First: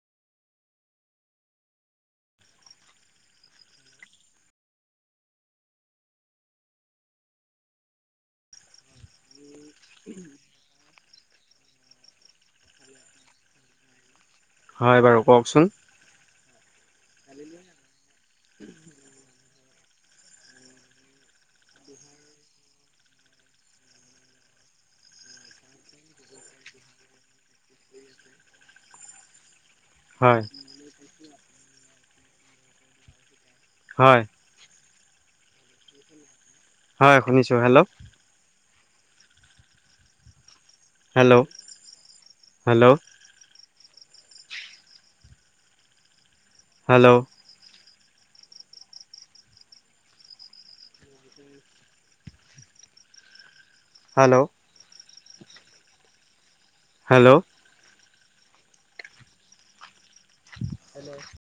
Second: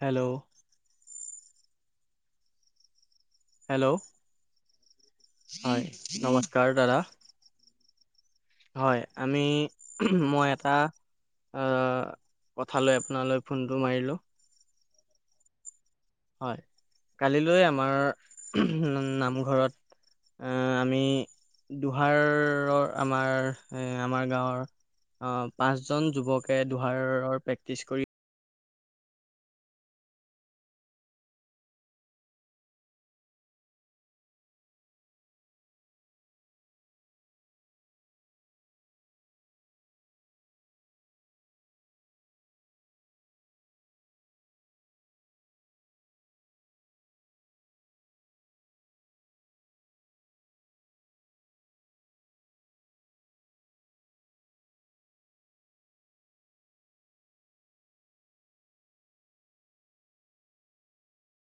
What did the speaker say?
Hello. Hello. হয়, নমস্কাৰ দাদা। হয়, আমি, মই এটা, আহ, কথা লৈ আপোনালৈ ফোনটো মাৰিলো। হয় বাৰু, কওঁকচোন? হয়, কালিলৈ আমাৰ, নামঘৰত এ, আমি দুহাৰৰ, আমাৰ এ, আমাৰ গাঁৱৰ অ', পাঁচ জন যুৱকে দহাৰৰ, প্ৰেক্টিচ কৰি হয়। হয়। হয়, শুনিছোঁ hello. Hello, hello. Hello. Hello. Hello. [inaudible]